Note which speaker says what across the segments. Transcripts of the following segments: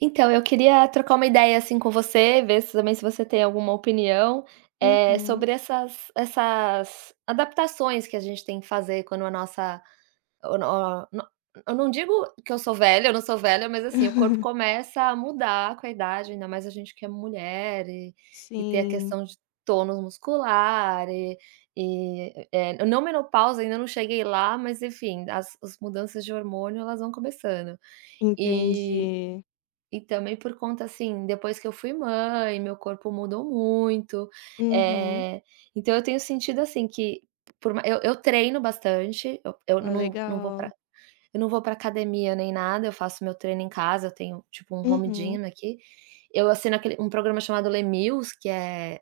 Speaker 1: Então eu queria trocar uma ideia, assim, com você, ver se também se você tem alguma opinião, eh,
Speaker 2: Uhum.
Speaker 1: sobre essas essas adaptações que a gente tem que fazer quando a nossa, oh no no eu não digo que eu sou velha, eu não sou velha, mas assim, o corpo começa a mudar com a idade, ainda mais a gente que é mulher, e ter a
Speaker 2: Sim.
Speaker 1: questão de tônus muscular, e e eh, não menopausa ainda não cheguei lá mas enfim as mudanças de hormônio elas vão começando, e
Speaker 2: Entendi.
Speaker 1: e também por conta, assim, depois que eu fui mãe meu corpo mudou muito,
Speaker 2: Uhum.
Speaker 1: eh, então eu tenho sentido, assim, que por ma eu eu treino bastante, eu
Speaker 2: Ah,
Speaker 1: não não vou pra
Speaker 2: legal.
Speaker 1: eu não vou pra academia nem nada, eu faço meu treino em casa, eu tenho tipo um home
Speaker 2: Uhum.
Speaker 1: gym aqui, eu assino aquele um programa chamado Les Mills que é,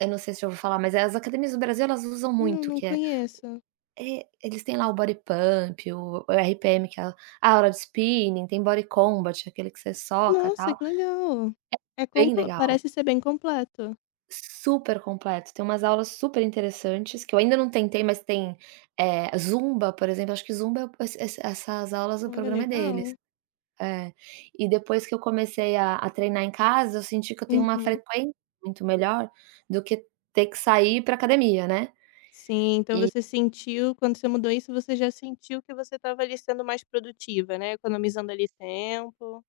Speaker 1: eu não sei se já ouviu falar, mas as academias do Brasil elas usam
Speaker 2: Não,
Speaker 1: muito
Speaker 2: não
Speaker 1: que é,
Speaker 2: conheço.
Speaker 1: é eles têm lá o Bodypump, o RPM que é a aula de spinning, tem Body Combat, aquele que você soca
Speaker 2: Nossa
Speaker 1: tal,
Speaker 2: que legal, é
Speaker 1: é
Speaker 2: com
Speaker 1: bem legal.
Speaker 2: parece ser bem completo.
Speaker 1: Super completo, tem umas aulas super interessantes que eu ainda não tentei, mas tem, eh, zumba, por exemplo, acho que zumba essas essas essas aulas o
Speaker 2: Olha
Speaker 1: programa é deles,
Speaker 2: legal.
Speaker 1: eh, e depois que eu comecei a a treinar em casa, eu senti que eu tenho uma
Speaker 2: Uhum.
Speaker 1: frequência muito melhor do que ter que sair pra academia, né,
Speaker 2: Sim, então
Speaker 1: e
Speaker 2: você sentiu, quando você mudou isso você já sentiu que você estava ali sendo mais produtivo, né, economizando ali tempo.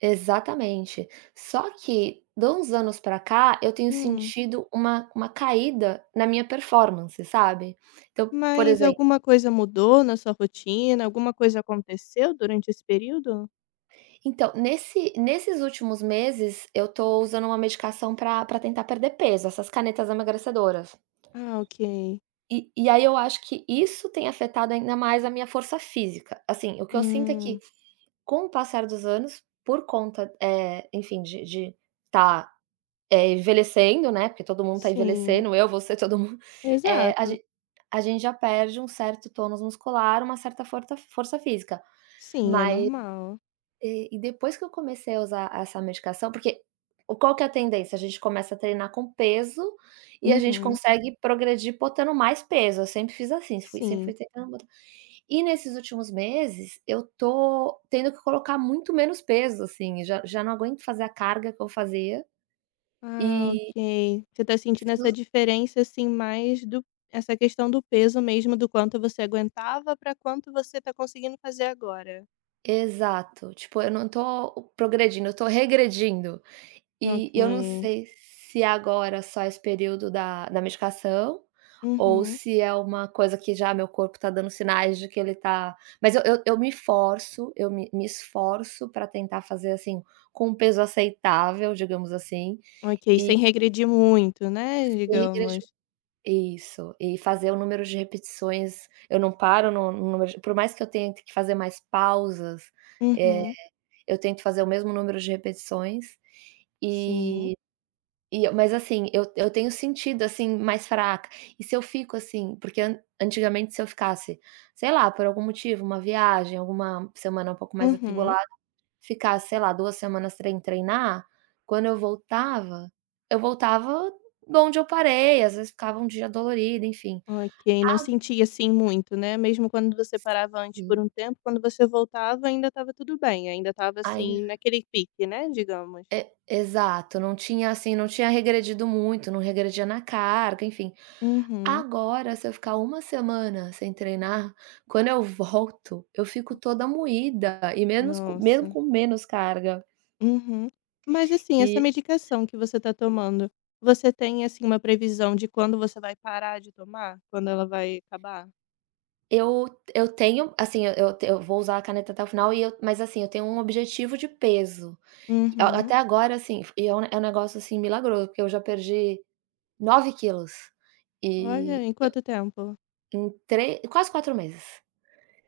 Speaker 1: Exatamente. Só que, de uns anos para cá, eu tenho
Speaker 2: Hum.
Speaker 1: sentido uma uma caída na minha performance, sabe. Então por
Speaker 2: Mas
Speaker 1: exemplo.
Speaker 2: alguma coisa mudou na sua rotina, alguma coisa aconteceu durante esse período?
Speaker 1: Então nesse nesses últimos meses, eu tô usando uma medicação pra pra tentar perder peso, essas canetas emagrecedoras.
Speaker 2: Ah, ok.
Speaker 1: E e aí eu acho que isso tem afetado ainda mais a minha força física. Assim, o que eu sinto é que,
Speaker 2: Hum.
Speaker 1: com o passar dos anos, por conta, eh, enfim de de tá, eh, envelhecendo, né, porque todo mundo tá
Speaker 2: Sim.
Speaker 1: envelhecendo, eu você todo mundo, eh, a
Speaker 2: Exato.
Speaker 1: ge a gente já perde um certo tônus muscular, uma certa forta força física,
Speaker 2: Sim é
Speaker 1: mas
Speaker 2: normal.
Speaker 1: e depois que eu comecei a usar essa medicação, porque qual que é a tendência? A gente começa a treinar com peso, e a gente
Speaker 2: Uhum.
Speaker 1: consegue progredir botando mais peso, eu sempre fiz assim, fui sempre
Speaker 2: Sim.
Speaker 1: treinar bota e nesses últimos meses eu tô tendo que colocar muito menos peso, assim, já já não aguento fazer a carga que eu fazia
Speaker 2: Ah
Speaker 1: e
Speaker 2: ok, você tá sentindo essa
Speaker 1: [unintelligible]
Speaker 2: diferença, assim, mais do essa questão do peso mesmo do quanto você aguentava, pra quanto você tá conseguindo fazer agora?
Speaker 1: Exato, tipo, eu não tô progredindo, eu tô regredindo. E e eu não
Speaker 2: Ok.
Speaker 1: sei se agora só esse período da da medicação, ou
Speaker 2: Uhum.
Speaker 1: se é uma coisa que já meu corpo tá dando sinais de que ele tá mas eu eu me forço, eu me me esforço pra tentar fazer, assim, com peso aceitável, digamos, assim,
Speaker 2: Ok
Speaker 1: e
Speaker 2: sem regredir muito, né,
Speaker 1: e
Speaker 2: digamos.
Speaker 1: regrediu isso e fazer o número de repetições eu não paro no no número por mais que eu tenha que fazer mais pausas, eh,
Speaker 2: Uhum.
Speaker 1: eu tento fazer o mesmo número de repetições,
Speaker 2: Sim.
Speaker 1: e e mas assim, eu eu tenho sentido, assim, mais fraca e se eu fico, assim porque antigamente se eu ficasse, sei lá, por algum motivo uma viagem alguma semana um pouco mais
Speaker 2: Uhum.
Speaker 1: atribulada, ficar sei lá, 2 semanas sem treinar. Quando eu voltava, eu voltava donde eu parei às vezes ficava um dia dolorido enfim
Speaker 2: Ok, não sentia, assim,
Speaker 1: ago
Speaker 2: muito, né, mesmo quando você parava antes por
Speaker 1: Sim.
Speaker 2: um tempo quando você voltava ainda estava tudo bem ainda estava,
Speaker 1: Ai
Speaker 2: assim, naquele pique, né, digamos.
Speaker 1: E exato, não tinha assim, não tinha regredido muito, não regredia na carga enfim.
Speaker 2: Uhum.
Speaker 1: Agora se eu ficar 1 semana sem treinar, quando eu volto, eu fico toda moída e menos co mesmo
Speaker 2: Nossa.
Speaker 1: com menos carga.
Speaker 2: Uhum. Mas assim, essa
Speaker 1: E.
Speaker 2: medicação que você tá tomando você tem, assim, uma previsão de quando você vai parar de tomar, quando ela vai acabar?
Speaker 1: Eu eu tenho, assim, eu eu vou usar a caneta até o final e eu, mas assim, eu tenho um objetivo de peso. A até
Speaker 2: Uhum.
Speaker 1: agora assim, é é um negócio, assim, milagroso, porque eu já perdi 9 quilos.
Speaker 2: Olha,
Speaker 1: E,
Speaker 2: em quanto tempo?
Speaker 1: em 3 quase 4 meses.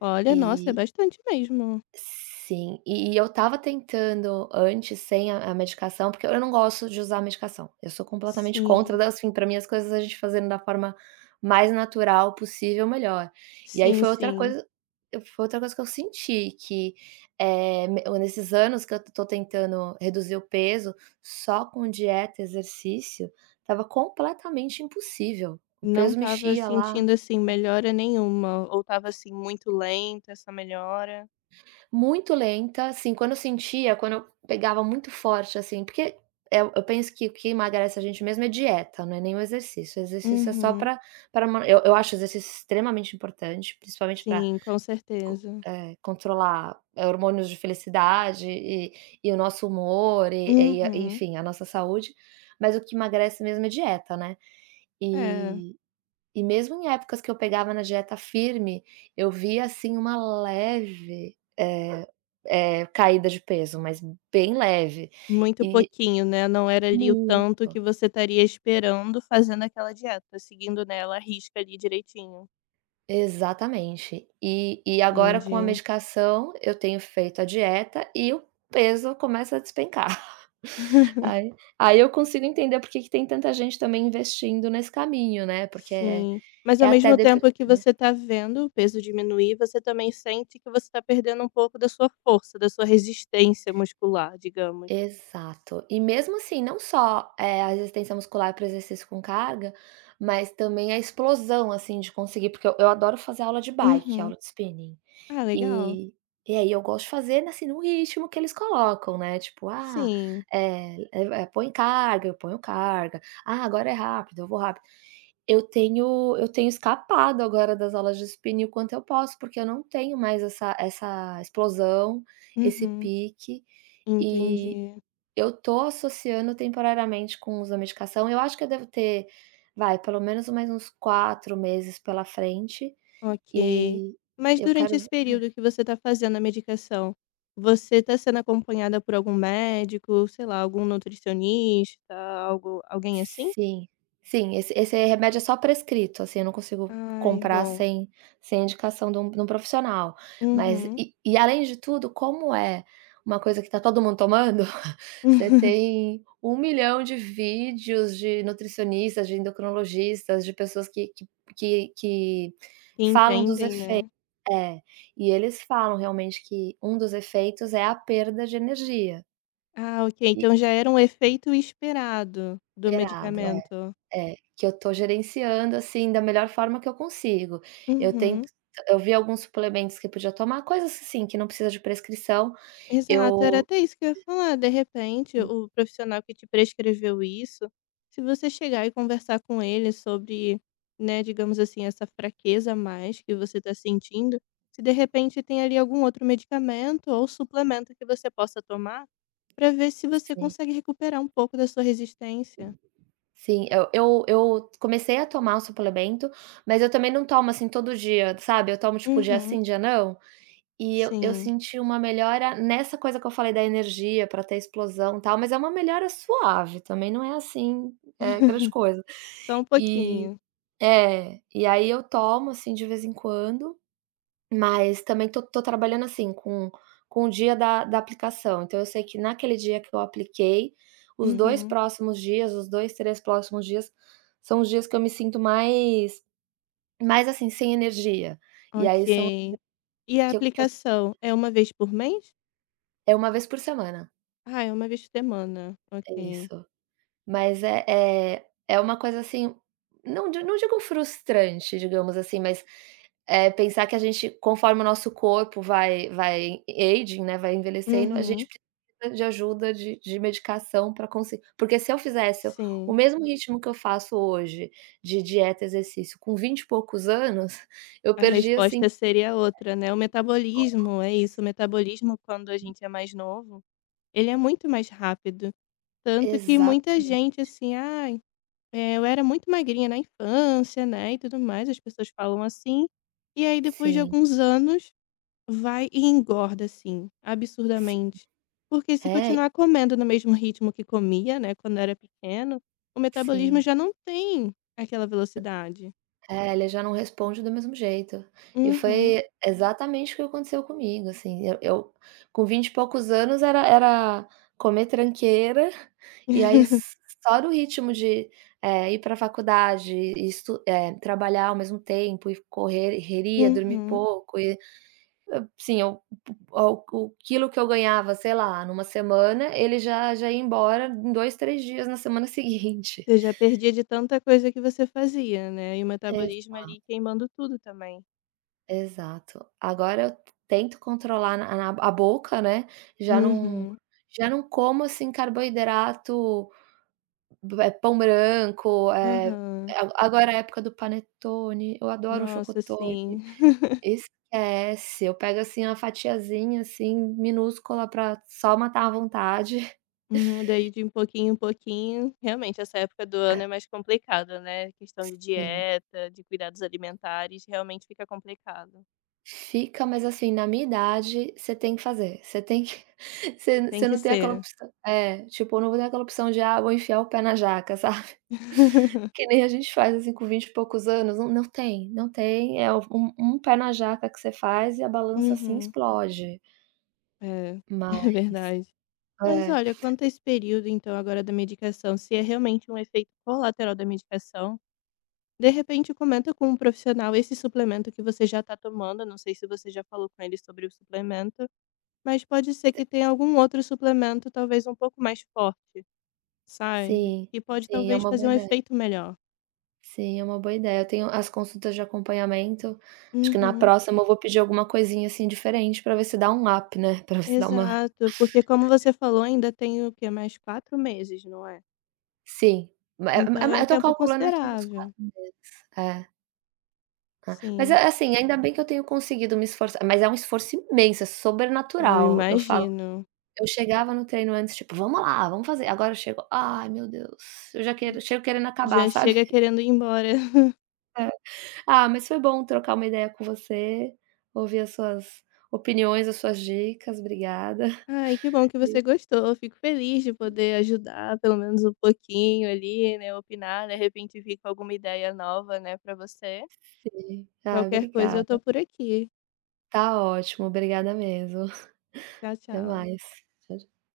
Speaker 2: Olha, nossa é
Speaker 1: E
Speaker 2: bastante mesmo.
Speaker 1: sim, e eu estava tentando antes sem a medicação, porque eu não gosto de usar medicação, eu sou completamente contra
Speaker 2: Sim.
Speaker 1: das fim pra mim as coisas a gente fazendo da forma mais natural possível melhor. E aí
Speaker 2: Sim,
Speaker 1: foi outra
Speaker 2: sim.
Speaker 1: coisa foi outra coisa que eu senti que, eh, nesses anos que eu tô tentando reduzir o peso, só com dieta, exercício, estava completamente impossível. O
Speaker 2: Não
Speaker 1: peso
Speaker 2: estava
Speaker 1: mexia lá.
Speaker 2: sentindo, assim,
Speaker 1: [unintelligible]
Speaker 2: melhora nenhuma ou estava, assim, muito lenta essa melhora?
Speaker 1: Muito lenta, assim, quando eu sentia, quando eu pegava muito forte, assim, porque, eh, eu penso que o que emagrece a gente mesmo é dieta, não é nem o exercício. O exercício é só
Speaker 2: Uhum.
Speaker 1: pra pra man eu acho o exercício extremamente importante principalmente pra
Speaker 2: Sim, com certeza.
Speaker 1: con eh, controlar hormônios de felicidade e e o nosso humor e e
Speaker 2: Uhum.
Speaker 1: enfim a nossa saúde, mas o que emagrece mesmo é dieta, né.
Speaker 2: É.
Speaker 1: E e mesmo em épocas que eu pegava na dieta firme eu via, assim, uma leve, eh eh, caída de peso, mas bem leve
Speaker 2: Muito
Speaker 1: e
Speaker 2: pouquinho, né, não era ali o tanto
Speaker 1: Muito.
Speaker 2: que você estaria esperando fazendo aquela dieta seguindo, né, ela a risca ali direitinho.
Speaker 1: Exatamente, e e agora com a
Speaker 2: Entendi.
Speaker 1: medicação eu tenho feito a dieta e o peso começa a despencar, aí aí eu consigo entender porque que tem tanta gente também investindo nesse caminho, né, porque é
Speaker 2: Sim mas ao
Speaker 1: até
Speaker 2: mesmo
Speaker 1: depre
Speaker 2: tempo que
Speaker 1: né.
Speaker 2: você tá vendo o peso diminuir você também sente que você está perdendo um pouco da sua força, da sua resistência muscular digamos.
Speaker 1: Exato, e mesmo assim, não só, eh, a resistência muscular para o exercício com caga, mas também a explosão, assim, de conseguir, porque eu eu adoro fazer aula de bike,
Speaker 2: Uhum,
Speaker 1: aula de spinning,
Speaker 2: ah legal.
Speaker 1: eh, e aí eu gosto de fazer, assim, no ritmo que eles colocam, né, tipo: "Ah,
Speaker 2: Sim.
Speaker 1: eh eh, põe carga", eu ponho carga, "ah, agora é rápido", eu vou rápido, eu tenho eu tenho escapado agora das aulas de spinning o quanto eu posso, porque eu não tenho mais essa essa explosão, esse
Speaker 2: Uhum,
Speaker 1: pique e
Speaker 2: entendi.
Speaker 1: eu tô associando temporariamente com o uso da medicação, eu acho que deve ter vai, pelo menos mais uns 4 meses pela frente,
Speaker 2: Ok,
Speaker 1: e
Speaker 2: mas
Speaker 1: eu
Speaker 2: durante
Speaker 1: quero
Speaker 2: esse período que você tá fazendo a medicação, você tá sendo acompanhada por algum médico, sei lá, algum nutricionista algo alguém, assim?
Speaker 1: Sim, sim, esse esse remédio é só prescrito, assim, eu não consigo
Speaker 2: Ai,
Speaker 1: comprar
Speaker 2: bom.
Speaker 1: sem sem indicação de um de um profissional, mas
Speaker 2: Uhum.
Speaker 1: e e além de tudo, como é uma coisa que está todo mundo tomando, você tem um milhão de vídeos de nutricionistas, de endocrinologistas, de pessoas que que que que falam dos
Speaker 2: Entendem,
Speaker 1: efeitos
Speaker 2: né.
Speaker 1: eh, e eles falam realmente que um dos efeitos é a perda de energia.
Speaker 2: Ah, ok
Speaker 1: E
Speaker 2: então já era um efeito esperado do
Speaker 1: Esperado,
Speaker 2: medicamento?
Speaker 1: é, é, que eu tô gerenciando, assim, da melhor forma que eu consigo. Eu tento
Speaker 2: Uhum.
Speaker 1: eu vi alguns suplementos que podia tomar, coisas assim, que não precisa de prescrição,
Speaker 2: Exato, era
Speaker 1: eu
Speaker 2: até isso que ia falar, de repente
Speaker 1: Sim.
Speaker 2: o profissional que te prescreveu isso, se você chegar e conversar com ele sobre, né, digamos assim, essa fraqueza a mais que você está sentindo, se de repente tem ali algum outro medicamento ou suplemento que você possa tomar pra ver se você
Speaker 1: Sei.
Speaker 2: consegue recuperar um pouco da sua resistência.
Speaker 1: Sim, eu eu eu comecei a tomar o suplemento, mas eu também não tomo, assim, todo dia sabe, eu tomo tipo dia
Speaker 2: Uhum.
Speaker 1: sim dia não. E eu eu
Speaker 2: Sim.
Speaker 1: senti uma melhora nessa coisa que eu falei da energia para ter explosão, tal. Mas é uma melhora suave, também não é assim, eh, grande coisa.
Speaker 2: Só um
Speaker 1: E
Speaker 2: pouquinho.
Speaker 1: é, e aí eu tomo assim, de vez em quando. Mas também tô tô trabalhando, assim, com com o dia da da aplicação. Então eu sei que naquele dia que eu apliquei os 2
Speaker 2: Uhum.
Speaker 1: próximos dias os 2, 3 próximos dias são os dias que eu me sinto mais mais, assim, sem energia. E aí são os
Speaker 2: Ok. E a
Speaker 1: dias que eu que eu
Speaker 2: aplicação é 1 vez por mês?
Speaker 1: É 1 vez por semana.
Speaker 2: Ah, é 1 vez por semana,
Speaker 1: É
Speaker 2: ok.
Speaker 1: isso mas é é é uma coisa assim, não di não digo frustrante, digamos assim, mas, eh, pensar que a gente conforme o nosso corpo vai vai aging, né, vai envelhecendo a
Speaker 2: Uhum.
Speaker 1: gente precisa de ajuda de de medicação para conseguir porque se eu fizesse o
Speaker 2: Sim.
Speaker 1: mesmo ritmo que eu faço hoje de dieta exercício com vinte e poucos anos, eu
Speaker 2: A
Speaker 1: perdia assim.
Speaker 2: resposta seria outra, né, o metabolismo é isso, o
Speaker 1: [unintelligible]
Speaker 2: metabolismo quando a gente é mais novo ele é muito mais rápido, tanto que muita gente,
Speaker 1: Exatamente.
Speaker 2: assim, "Ai, eh, eu era muito magrinha na infância." Né, e tudo mais as pessoas falam, assim, e aí depois de
Speaker 1: Sim.
Speaker 2: alguns anos vai e engorda, assim,
Speaker 1: Sim
Speaker 2: absurdamente porque se
Speaker 1: é e
Speaker 2: continuar comendo no mesmo ritmo que comia, né, quando era pequeno o metabolismo
Speaker 1: Sim.
Speaker 2: já não tem aquela velocidade.
Speaker 1: É ele já não responde do mesmo jeito. E
Speaker 2: Uhum.
Speaker 1: foi exatamente o que aconteceu comigo, assim, eu eu com vinte e poucos anos era era comer tranqueira e aí só no ritmo de, eh, ir para a faculdade e estu eh, trabalhar ao mesmo tempo e correria, dormir
Speaker 2: Uhum.
Speaker 1: pouco e, assim, o eu o o quilo que eu ganhava, sei lá, numa semana ele já já ia embora em 2, 3 dias na semana seguinte.
Speaker 2: Você já perdia de tanta coisa que você fazia, né, e o metabolismo
Speaker 1: Exato.
Speaker 2: ali queimando tudo também.
Speaker 1: Exato. Agora eu tento controlar na a boca, né. Já não
Speaker 2: Uhum.
Speaker 1: já não como, assim, carboidrato, eh, pão branco, eh,
Speaker 2: Aham.
Speaker 1: ago agora é época do panetone, eu adoro um
Speaker 2: Nossa
Speaker 1: chocotone.
Speaker 2: sim.
Speaker 1: Esquece, eu pego, assim, uma fatiazinha, assim, minúscula para só matar a vontade.
Speaker 2: Hum, daí de em pouquinho em pouquinho, realmente essa época do ano
Speaker 1: Ah.
Speaker 2: é mais complicada, né, questão de
Speaker 1: Sim.
Speaker 2: dieta, de cuidados alimentares, realmente fica complicado.
Speaker 1: Fica, mas assim, na minha idade você tem que fazer, você tem que, você
Speaker 2: Tem
Speaker 1: você
Speaker 2: que
Speaker 1: não tem outra
Speaker 2: ser.
Speaker 1: opção. É tipo eu não vou ter aquela opção de: 'Ah vou enfiar o pé na jaca, sabe?" Que nem a gente faz assim com vinte e poucos anos, não não tem não tem é um um pé na jaca que você faz e a balança, assim,
Speaker 2: Uhum.
Speaker 1: explode.
Speaker 2: É,
Speaker 1: Mas,
Speaker 2: é verdade. Mas
Speaker 1: é.
Speaker 2: olha quanto a esse período então agora da medicação se é realmente um efeito colateral da medicação. De repente comenta com um profissional esse suplemento que você já tá tomando, não sei se você já falou com ele sobre o suplemento, mas pode ser que tenha algum outro suplemento talvez pouco mais forte, sabe?
Speaker 1: Sim,
Speaker 2: E pode
Speaker 1: sim, é
Speaker 2: talvez
Speaker 1: uma
Speaker 2: fazer
Speaker 1: boa
Speaker 2: um
Speaker 1: ideia.
Speaker 2: efeito melhor.
Speaker 1: Sim, é uma boa ideia. Eu tenho as consultas de acompanhamento. Acho que na
Speaker 2: Uhum.
Speaker 1: próxima eu vou pedir alguma coisinha, assim, diferente para ver se dá um up né, para você dar uma
Speaker 2: Exato porque como você falou ainda tem o quê mais 4 meses, não é?
Speaker 1: Sim, é uma é
Speaker 2: Então
Speaker 1: uma
Speaker 2: é um
Speaker 1: eu tô
Speaker 2: tempo
Speaker 1: calculando aqui uns
Speaker 2: considerável.
Speaker 1: 4 meses é. Ah, mas
Speaker 2: Sim.
Speaker 1: é assim, ainda bem que eu tenho conseguido me esforçar, mas é um esforço imenso é
Speaker 2: Eu
Speaker 1: sobrenatural. Eu falo
Speaker 2: imagino.
Speaker 1: eu chegava no treino antes tipo: "Vamos lá, vamos fazer!" Agora eu chego: "Ai meu deus." Eu já quero chego querendo acabar,
Speaker 2: Já
Speaker 1: sabe?
Speaker 2: chega querendo ir embora.
Speaker 1: Eh, ah, mas foi bom trocar uma ideia com você, ouvir as suas opiniões as suas dicas obrigada,
Speaker 2: Ai que bom que
Speaker 1: viu?
Speaker 2: você gostou, eu fico feliz de
Speaker 1: Hum.
Speaker 2: poder ajudar pelo menos um pouquinho ali, né, opinar de repente vir com alguma ideia nova, né, para você
Speaker 1: Sim. Ah,
Speaker 2: qualquer coisa eu tô
Speaker 1: obrigada.
Speaker 2: por aqui.
Speaker 1: Tá ótimo, obrigada mesmo.
Speaker 2: Tchau
Speaker 1: Até
Speaker 2: tchau.
Speaker 1: mais, tchau tchau.